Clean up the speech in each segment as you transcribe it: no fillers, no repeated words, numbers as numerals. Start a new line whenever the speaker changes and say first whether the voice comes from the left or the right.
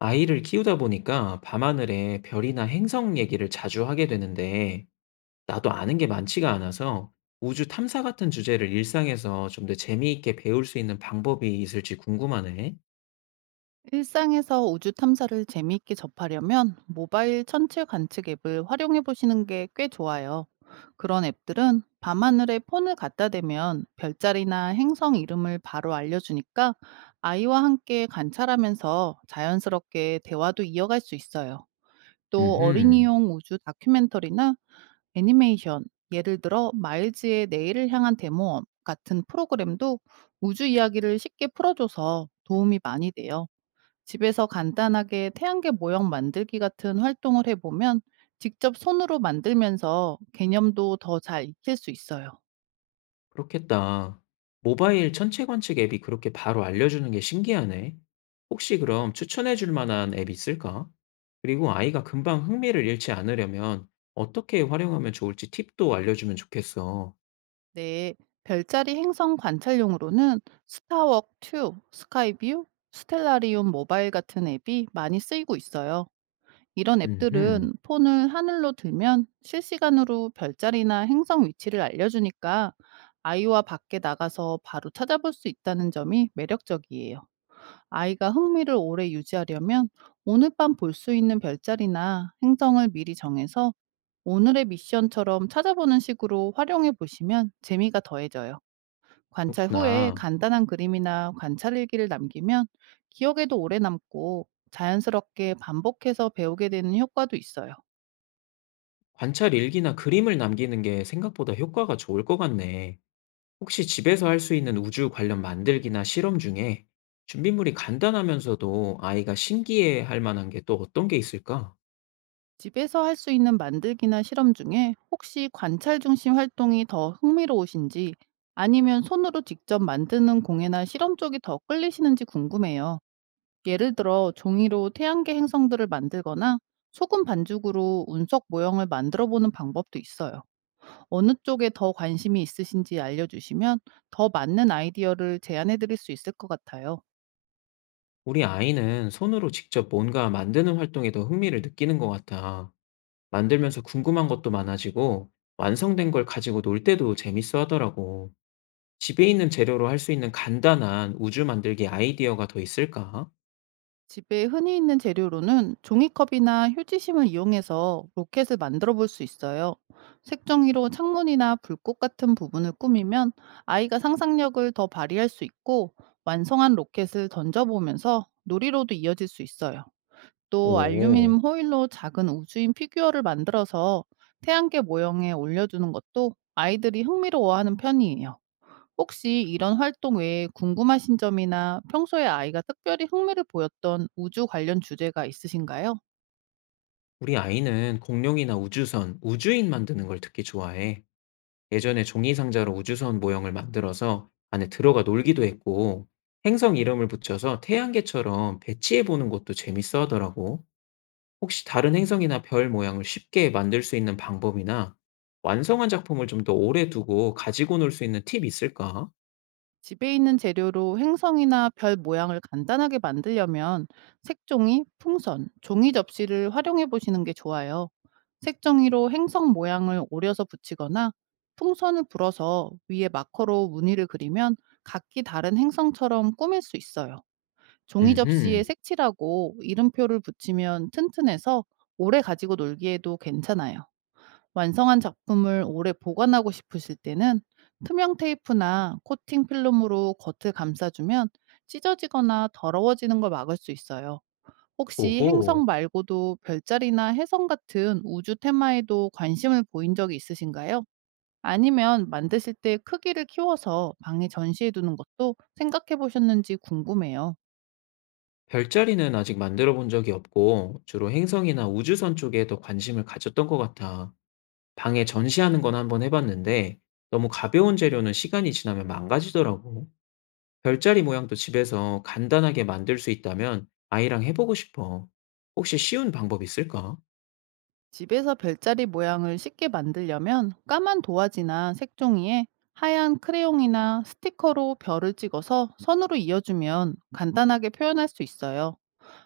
left: 아이를 키우다 보니까 밤하늘에 별이나 행성 얘기를 자주 하게 되는데, 나도 아는 게 많지가 않아서 우주 탐사 같은 주제를 일상에서 좀 더 재미있게 배울 수 있는 방법이 있을지 궁금하네.
right: 일상에서 우주 탐사를 재미있게 접하려면 모바일 천체 관측 앱을 활용해 보시는 게 꽤 좋아요. 그런 앱들은 밤하늘에 폰을 갖다 대면 별자리나 행성 이름을 바로 알려주니까 아이와 함께 관찰하면서 자연스럽게 대화도 이어갈 수 있어요. 또
left: 음흠,
right: 어린이용 우주 다큐멘터리나 애니메이션, 예를 들어 마일즈의 내일을 향한 데모험 같은 프로그램도 우주 이야기를 쉽게 풀어줘서 도움이 많이 돼요. 집에서 간단하게 태양계 모형 만들기 같은 활동을 해보면 직접 손으로 만들면서 개념도 더 잘 익힐 수 있어요.
left: 그렇겠다. 모바일 천체 관측 앱이 그렇게 바로 알려주는 게 신기하네. 혹시 그럼 추천해 줄 만한 앱 있을까? 그리고 아이가 금방 흥미를 잃지 않으려면 어떻게 활용하면 좋을지 팁도 알려주면 좋겠어.
right: 네. 별자리 행성 관찰용으로는 스타워크 2, 스카이뷰, 스텔라리움 모바일 같은 앱이 많이 쓰이고 있어요. 이런
left: 음흠,
right: 앱들은 폰을 하늘로 들면 실시간으로 별자리나 행성 위치를 알려주니까 아이와 밖에 나가서 바로 찾아볼 수 있다는 점이 매력적이에요. 아이가 흥미를 오래 유지하려면 오늘 밤 볼 수 있는 별자리나 행성을 미리 정해서 오늘의 미션처럼 찾아보는 식으로 활용해 보시면 재미가 더해져요. 관찰 후에
left: 그렇구나.
right: 간단한 그림이나 관찰 일기를 남기면 기억에도 오래 남고 자연스럽게 반복해서 배우게 되는 효과도 있어요.
left: 관찰 일기나 그림을 남기는 게 생각보다 효과가 좋을 것 같네. 혹시 집에서 할 수 있는 우주 관련 만들기나 실험 중에 준비물이 간단하면서도 아이가 신기해 할 만한 게 또 어떤 게 있을까?
right: 집에서 할 수 있는 만들기나 실험 중에 혹시 관찰 중심 활동이 더 흥미로우신지, 아니면 손으로 직접 만드는 공예나 실험 쪽이 더 끌리시는지 궁금해요. 예를 들어 종이로 태양계 행성들을 만들거나 소금 반죽으로 운석 모형을 만들어 보는 방법도 있어요. 어느 쪽에 더 관심이 있으신지 알려주시면 더 맞는 아이디어를 제안해 드릴 수 있을 것 같아요.
left: 우리 아이는 손으로 직접 뭔가 만드는 활동에 더 흥미를 느끼는 것 같아. 만들면서 궁금한 것도 많아지고 완성된 걸 가지고 놀 때도 재밌어 하더라고. 집에 있는 재료로 할 수 있는 간단한 우주 만들기 아이디어가 더 있을까?
right: 집에 흔히 있는 재료로는 종이컵이나 휴지심을 이용해서 로켓을 만들어 볼 수 있어요. 색종이로 창문이나 불꽃 같은 부분을 꾸미면 아이가 상상력을 더 발휘할 수 있고, 완성한 로켓을 던져보면서 놀이로도 이어질 수 있어요. 또
left: 오.
right: 알루미늄 호일로 작은 우주인 피규어를 만들어서 태양계 모형에 올려주는 것도 아이들이 흥미로워하는 편이에요. 혹시 이런 활동 외에 궁금하신 점이나 평소에 아이가 특별히 흥미를 보였던 우주 관련 주제가 있으신가요?
left: 우리 아이는 공룡이나 우주선, 우주인 만드는 걸 특히 좋아해. 예전에 종이 상자로 우주선 모형을 만들어서 안에 들어가 놀기도 했고, 행성 이름을 붙여서 태양계처럼 배치해 보는 것도 재밌어 하더라고. 혹시 다른 행성이나 별 모양을 쉽게 만들 수 있는 방법이나 완성한 작품을 좀 더 오래 두고 가지고 놀 수 있는 팁 있을까?
right: 집에 있는 재료로 행성이나 별 모양을 간단하게 만들려면 색종이, 풍선, 종이 접시를 활용해 보시는 게 좋아요. 색종이로 행성 모양을 오려서 붙이거나 풍선을 불어서 위에 마커로 무늬를 그리면 각기 다른 행성처럼 꾸밀 수 있어요. 종이 접시에
left: 음흠,
right: 색칠하고 이름표를 붙이면 튼튼해서 오래 가지고 놀기에도 괜찮아요. 완성한 작품을 오래 보관하고 싶으실 때는 투명 테이프나 코팅 필름으로 겉을 감싸주면 찢어지거나 더러워지는 걸 막을 수 있어요. 혹시
left: 오호.
right: 행성 말고도 별자리나 해성 같은 우주 테마에도 관심을 보인 적이 있으신가요? 아니면 만드실 때 크기를 키워서 방에 전시해 두는 것도 생각해 보셨는지 궁금해요.
left: 별자리는 아직 만들어 본 적이 없고, 주로 행성이나 우주선 쪽에 더 관심을 가졌던 것 같아. 방에 전시하는 건 한번 해 봤는데 너무 가벼운 재료는 시간이 지나면 망가지더라고. 별자리 모양도 집에서 간단하게 만들 수 있다면 아이랑 해 보고 싶어. 혹시 쉬운 방법 있을까?
right: 집에서 별자리 모양을 쉽게 만들려면 까만 도화지나 색종이에 하얀 크레용이나 스티커로 별을 찍어서 선으로 이어주면 간단하게 표현할 수 있어요.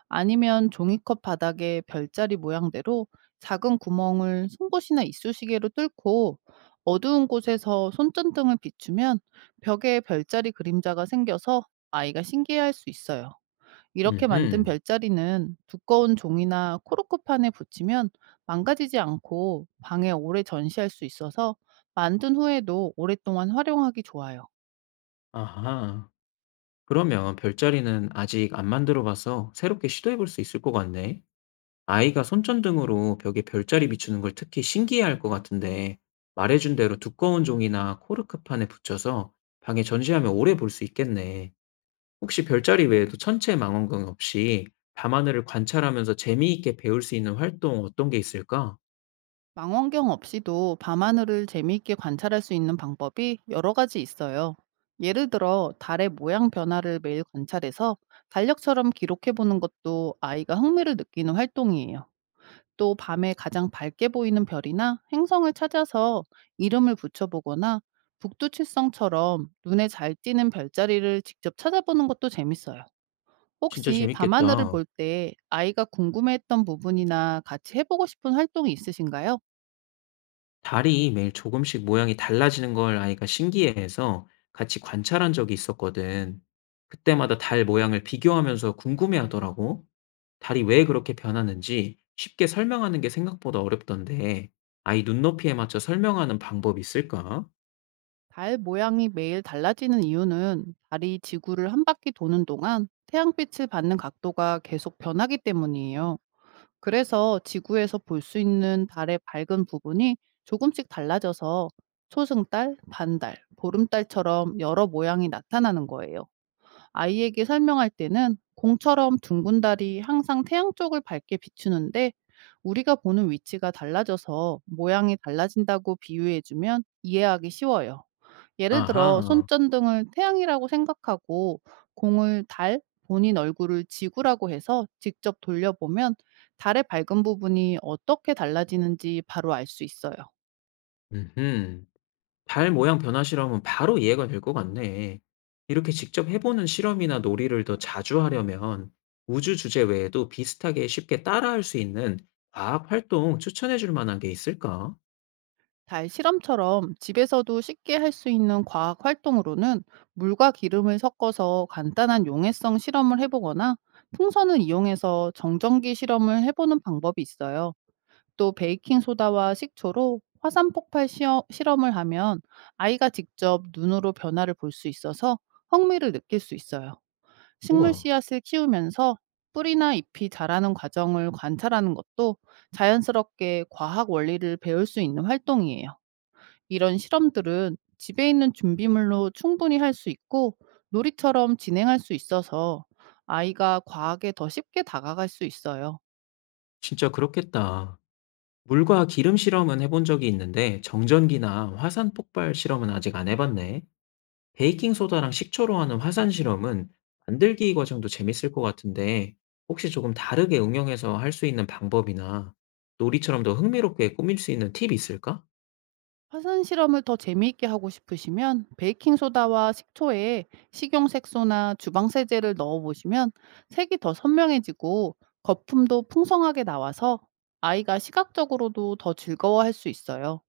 right: 아니면 종이컵 바닥에 별자리 모양대로 작은 구멍을 송곳이나 이쑤시개로 뚫고 어두운 곳에서 손전등을 비추면 벽에 별자리 그림자가 생겨서 아이가 신기해할 수 있어요. 이렇게 만든
left: 음흠.
right: 별자리는 두꺼운 종이나 코르크판에 붙이면 망가지지 않고 방에 오래 전시할 수 있어서 만든 후에도 오랫동안 활용하기 좋아요.
left: 아하. 그러면 별자리는 아직 안 만들어 봐서 새롭게 시도해 볼 수 있을 것 같네. 아이가 손전등으로 벽에 별자리 비추는 걸 특히 신기해할 것 같은데 말해준 대로 두꺼운 종이나 코르크판에 붙여서 방에 전시하면 오래 볼 수 있겠네. 혹시 별자리 외에도 천체 망원경 없이 밤하늘을 관찰하면서 재미있게 배울 수 있는 활동 어떤 게 있을까?
right: 망원경 없이도 밤하늘을 재미있게 관찰할 수 있는 방법이 여러 가지 있어요. 예를 들어 달의 모양 변화를 매일 관찰해서 달력처럼 기록해 보는 것도 아이가 흥미를 느끼는 활동이에요. 또 밤에 가장 밝게 보이는 별이나 행성을 찾아서 이름을 붙여보거나 북두칠성처럼 눈에 잘 띄는 별자리를 직접 찾아보는 것도 재밌어요.
left: 진짜
right: 혹시 밤하늘을
left: 재밌겠다.
right: 볼 때 아이가 궁금해했던 부분이나 같이 해보고 싶은 활동이 있으신가요?
left: 달이 매일 조금씩 모양이 달라지는 걸 아이가 신기해해서 같이 관찰한 적이 있었거든. 그때마다 달 모양을 비교하면서 궁금해하더라고. 달이 왜 그렇게 변하는지 쉽게 설명하는 게 생각보다 어렵던데, 아이 눈높이에 맞춰 설명하는 방법이 있을까?
right: 달 모양이 매일 달라지는 이유는 달이 지구를 한 바퀴 도는 동안 태양빛을 받는 각도가 계속 변하기 때문이에요. 그래서 지구에서 볼 수 있는 달의 밝은 부분이 조금씩 달라져서 초승달, 반달, 보름달처럼 여러 모양이 나타나는 거예요. 아이에게 설명할 때는 공처럼 둥근 달이 항상 태양 쪽을 밝게 비추는데, 우리가 보는 위치가 달라져서 모양이 달라진다고 비유해주면 이해하기 쉬워요. 예를 들어
left: 아하,
right: 손전등을 태양이라고 생각하고 공을 달, 본인 얼굴을 지구라고 해서 직접 돌려보면 달의 밝은 부분이 어떻게 달라지는지 바로 알 수 있어요.
left: 음흠. 발 모양 변화 실험은 바로 이해가 될 것 같네. 이렇게 직접 해보는 실험이나 놀이를 더 자주 하려면 우주 주제 외에도 비슷하게 쉽게 따라할 수 있는 과학 활동 추천해 줄 만한 게 있을까?
right: 달 실험처럼 집에서도 쉽게 할 수 있는 과학 활동으로는 물과 기름을 섞어서 간단한 용해성 실험을 해보거나 풍선을 이용해서 정전기 실험을 해보는 방법이 있어요. 또 베이킹 소다와 식초로 화산 폭발 시어 실험을 하면 아이가 직접 눈으로 변화를 볼 수 있어서 흥미를 느낄 수 있어요. 식물
left: 우와,
right: 씨앗을 키우면서 뿌리나 잎이 자라는 과정을 관찰하는 것도 자연스럽게 과학 원리를 배울 수 있는 활동이에요. 이런 실험들은 집에 있는 준비물로 충분히 할 수 있고 놀이처럼 진행할 수 있어서 아이가 과학에 더 쉽게 다가갈 수 있어요.
left: 진짜 그렇겠다. 물과 기름 실험은 해본 적이 있는데 정전기나 화산 폭발 실험은 아직 안 해봤네. 베이킹소다랑 식초로 하는 화산 실험은 만들기 과정도 재밌을 것 같은데 혹시 조금 다르게 응용해서 할 수 있는 방법이나 놀이처럼 더 흥미롭게 꾸밀 수 있는 팁이 있을까?
right: 화산 실험을 더 재미있게 하고 싶으시면 베이킹 소다와 식초에 식용 색소나 주방 세제를 넣어 보시면 색이 더 선명해지고 거품도 풍성하게 나와서 아이가 시각적으로도 더 즐거워할 수 있어요.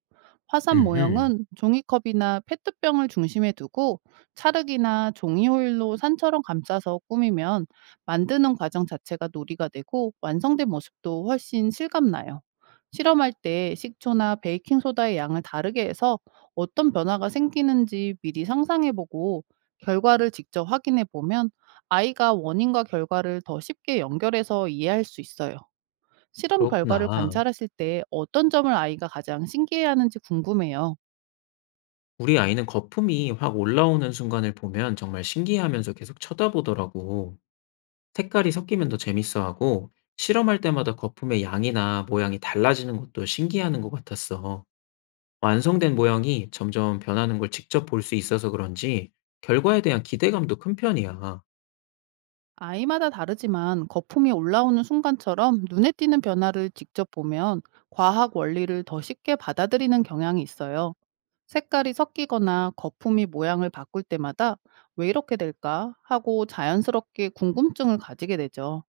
right: 화산
left: 음,
right: 모형은 종이컵이나 페트병을 중심에 두고 찰흙이나 종이 호일로 산처럼 감싸서 꾸미면 만드는 과정 자체가 놀이가 되고 완성된 모습도 훨씬 실감나요. 실험할 때 식초나 베이킹소다의 양을 다르게 해서 어떤 변화가 생기는지 미리 상상해보고 결과를 직접 확인해보면 아이가 원인과 결과를 더 쉽게 연결해서 이해할 수 있어요. 실험 결과를
left: 그렇구나.
right: 관찰했을 때 어떤 점을 아이가 가장 신기해하는지 궁금해요.
left: 우리 아이는 거품이 확 올라오는 순간을 보면 정말 신기해하면서 계속 쳐다보더라고. 색깔이 섞이면 더 재밌어하고 실험할 때마다 거품의 양이나 모양이 달라지는 것도 신기해하는 것 같았어. 완성된 모형이 점점 변하는 걸 직접 볼 수 있어서 그런지 결과에 대한 기대감도 큰 편이야.
right: 아이마다 다르지만 거품이 올라오는 순간처럼 눈에 띄는 변화를 직접 보면 과학 원리를 더 쉽게 받아들이는 경향이 있어요. 색깔이 섞이거나 거품이 모양을 바꿀 때마다 왜 이렇게 될까 하고 자연스럽게 궁금증을 가지게 되죠.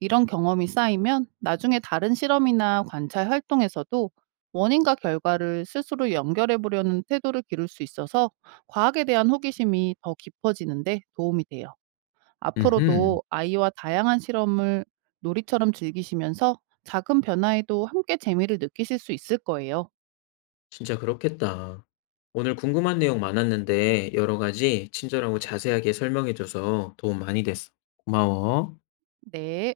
right: 이런 경험이 쌓이면 나중에 다른 실험이나 관찰 활동에서도 원인과 결과를 스스로 연결해 보려는 태도를 기를 수 있어서 과학에 대한 호기심이 더 깊어지는데 도움이 돼요.
left: 음흠,
right: 앞으로도 아이와 다양한 실험을 놀이처럼 즐기시면서 작은 변화에도 함께 재미를 느끼실 수 있을 거예요.
left: 진짜 그렇겠다. 오늘 궁금한 내용 많았는데 여러 가지 친절하고 자세하게 설명해줘서 도움 많이 됐어. 고마워.
right: 네.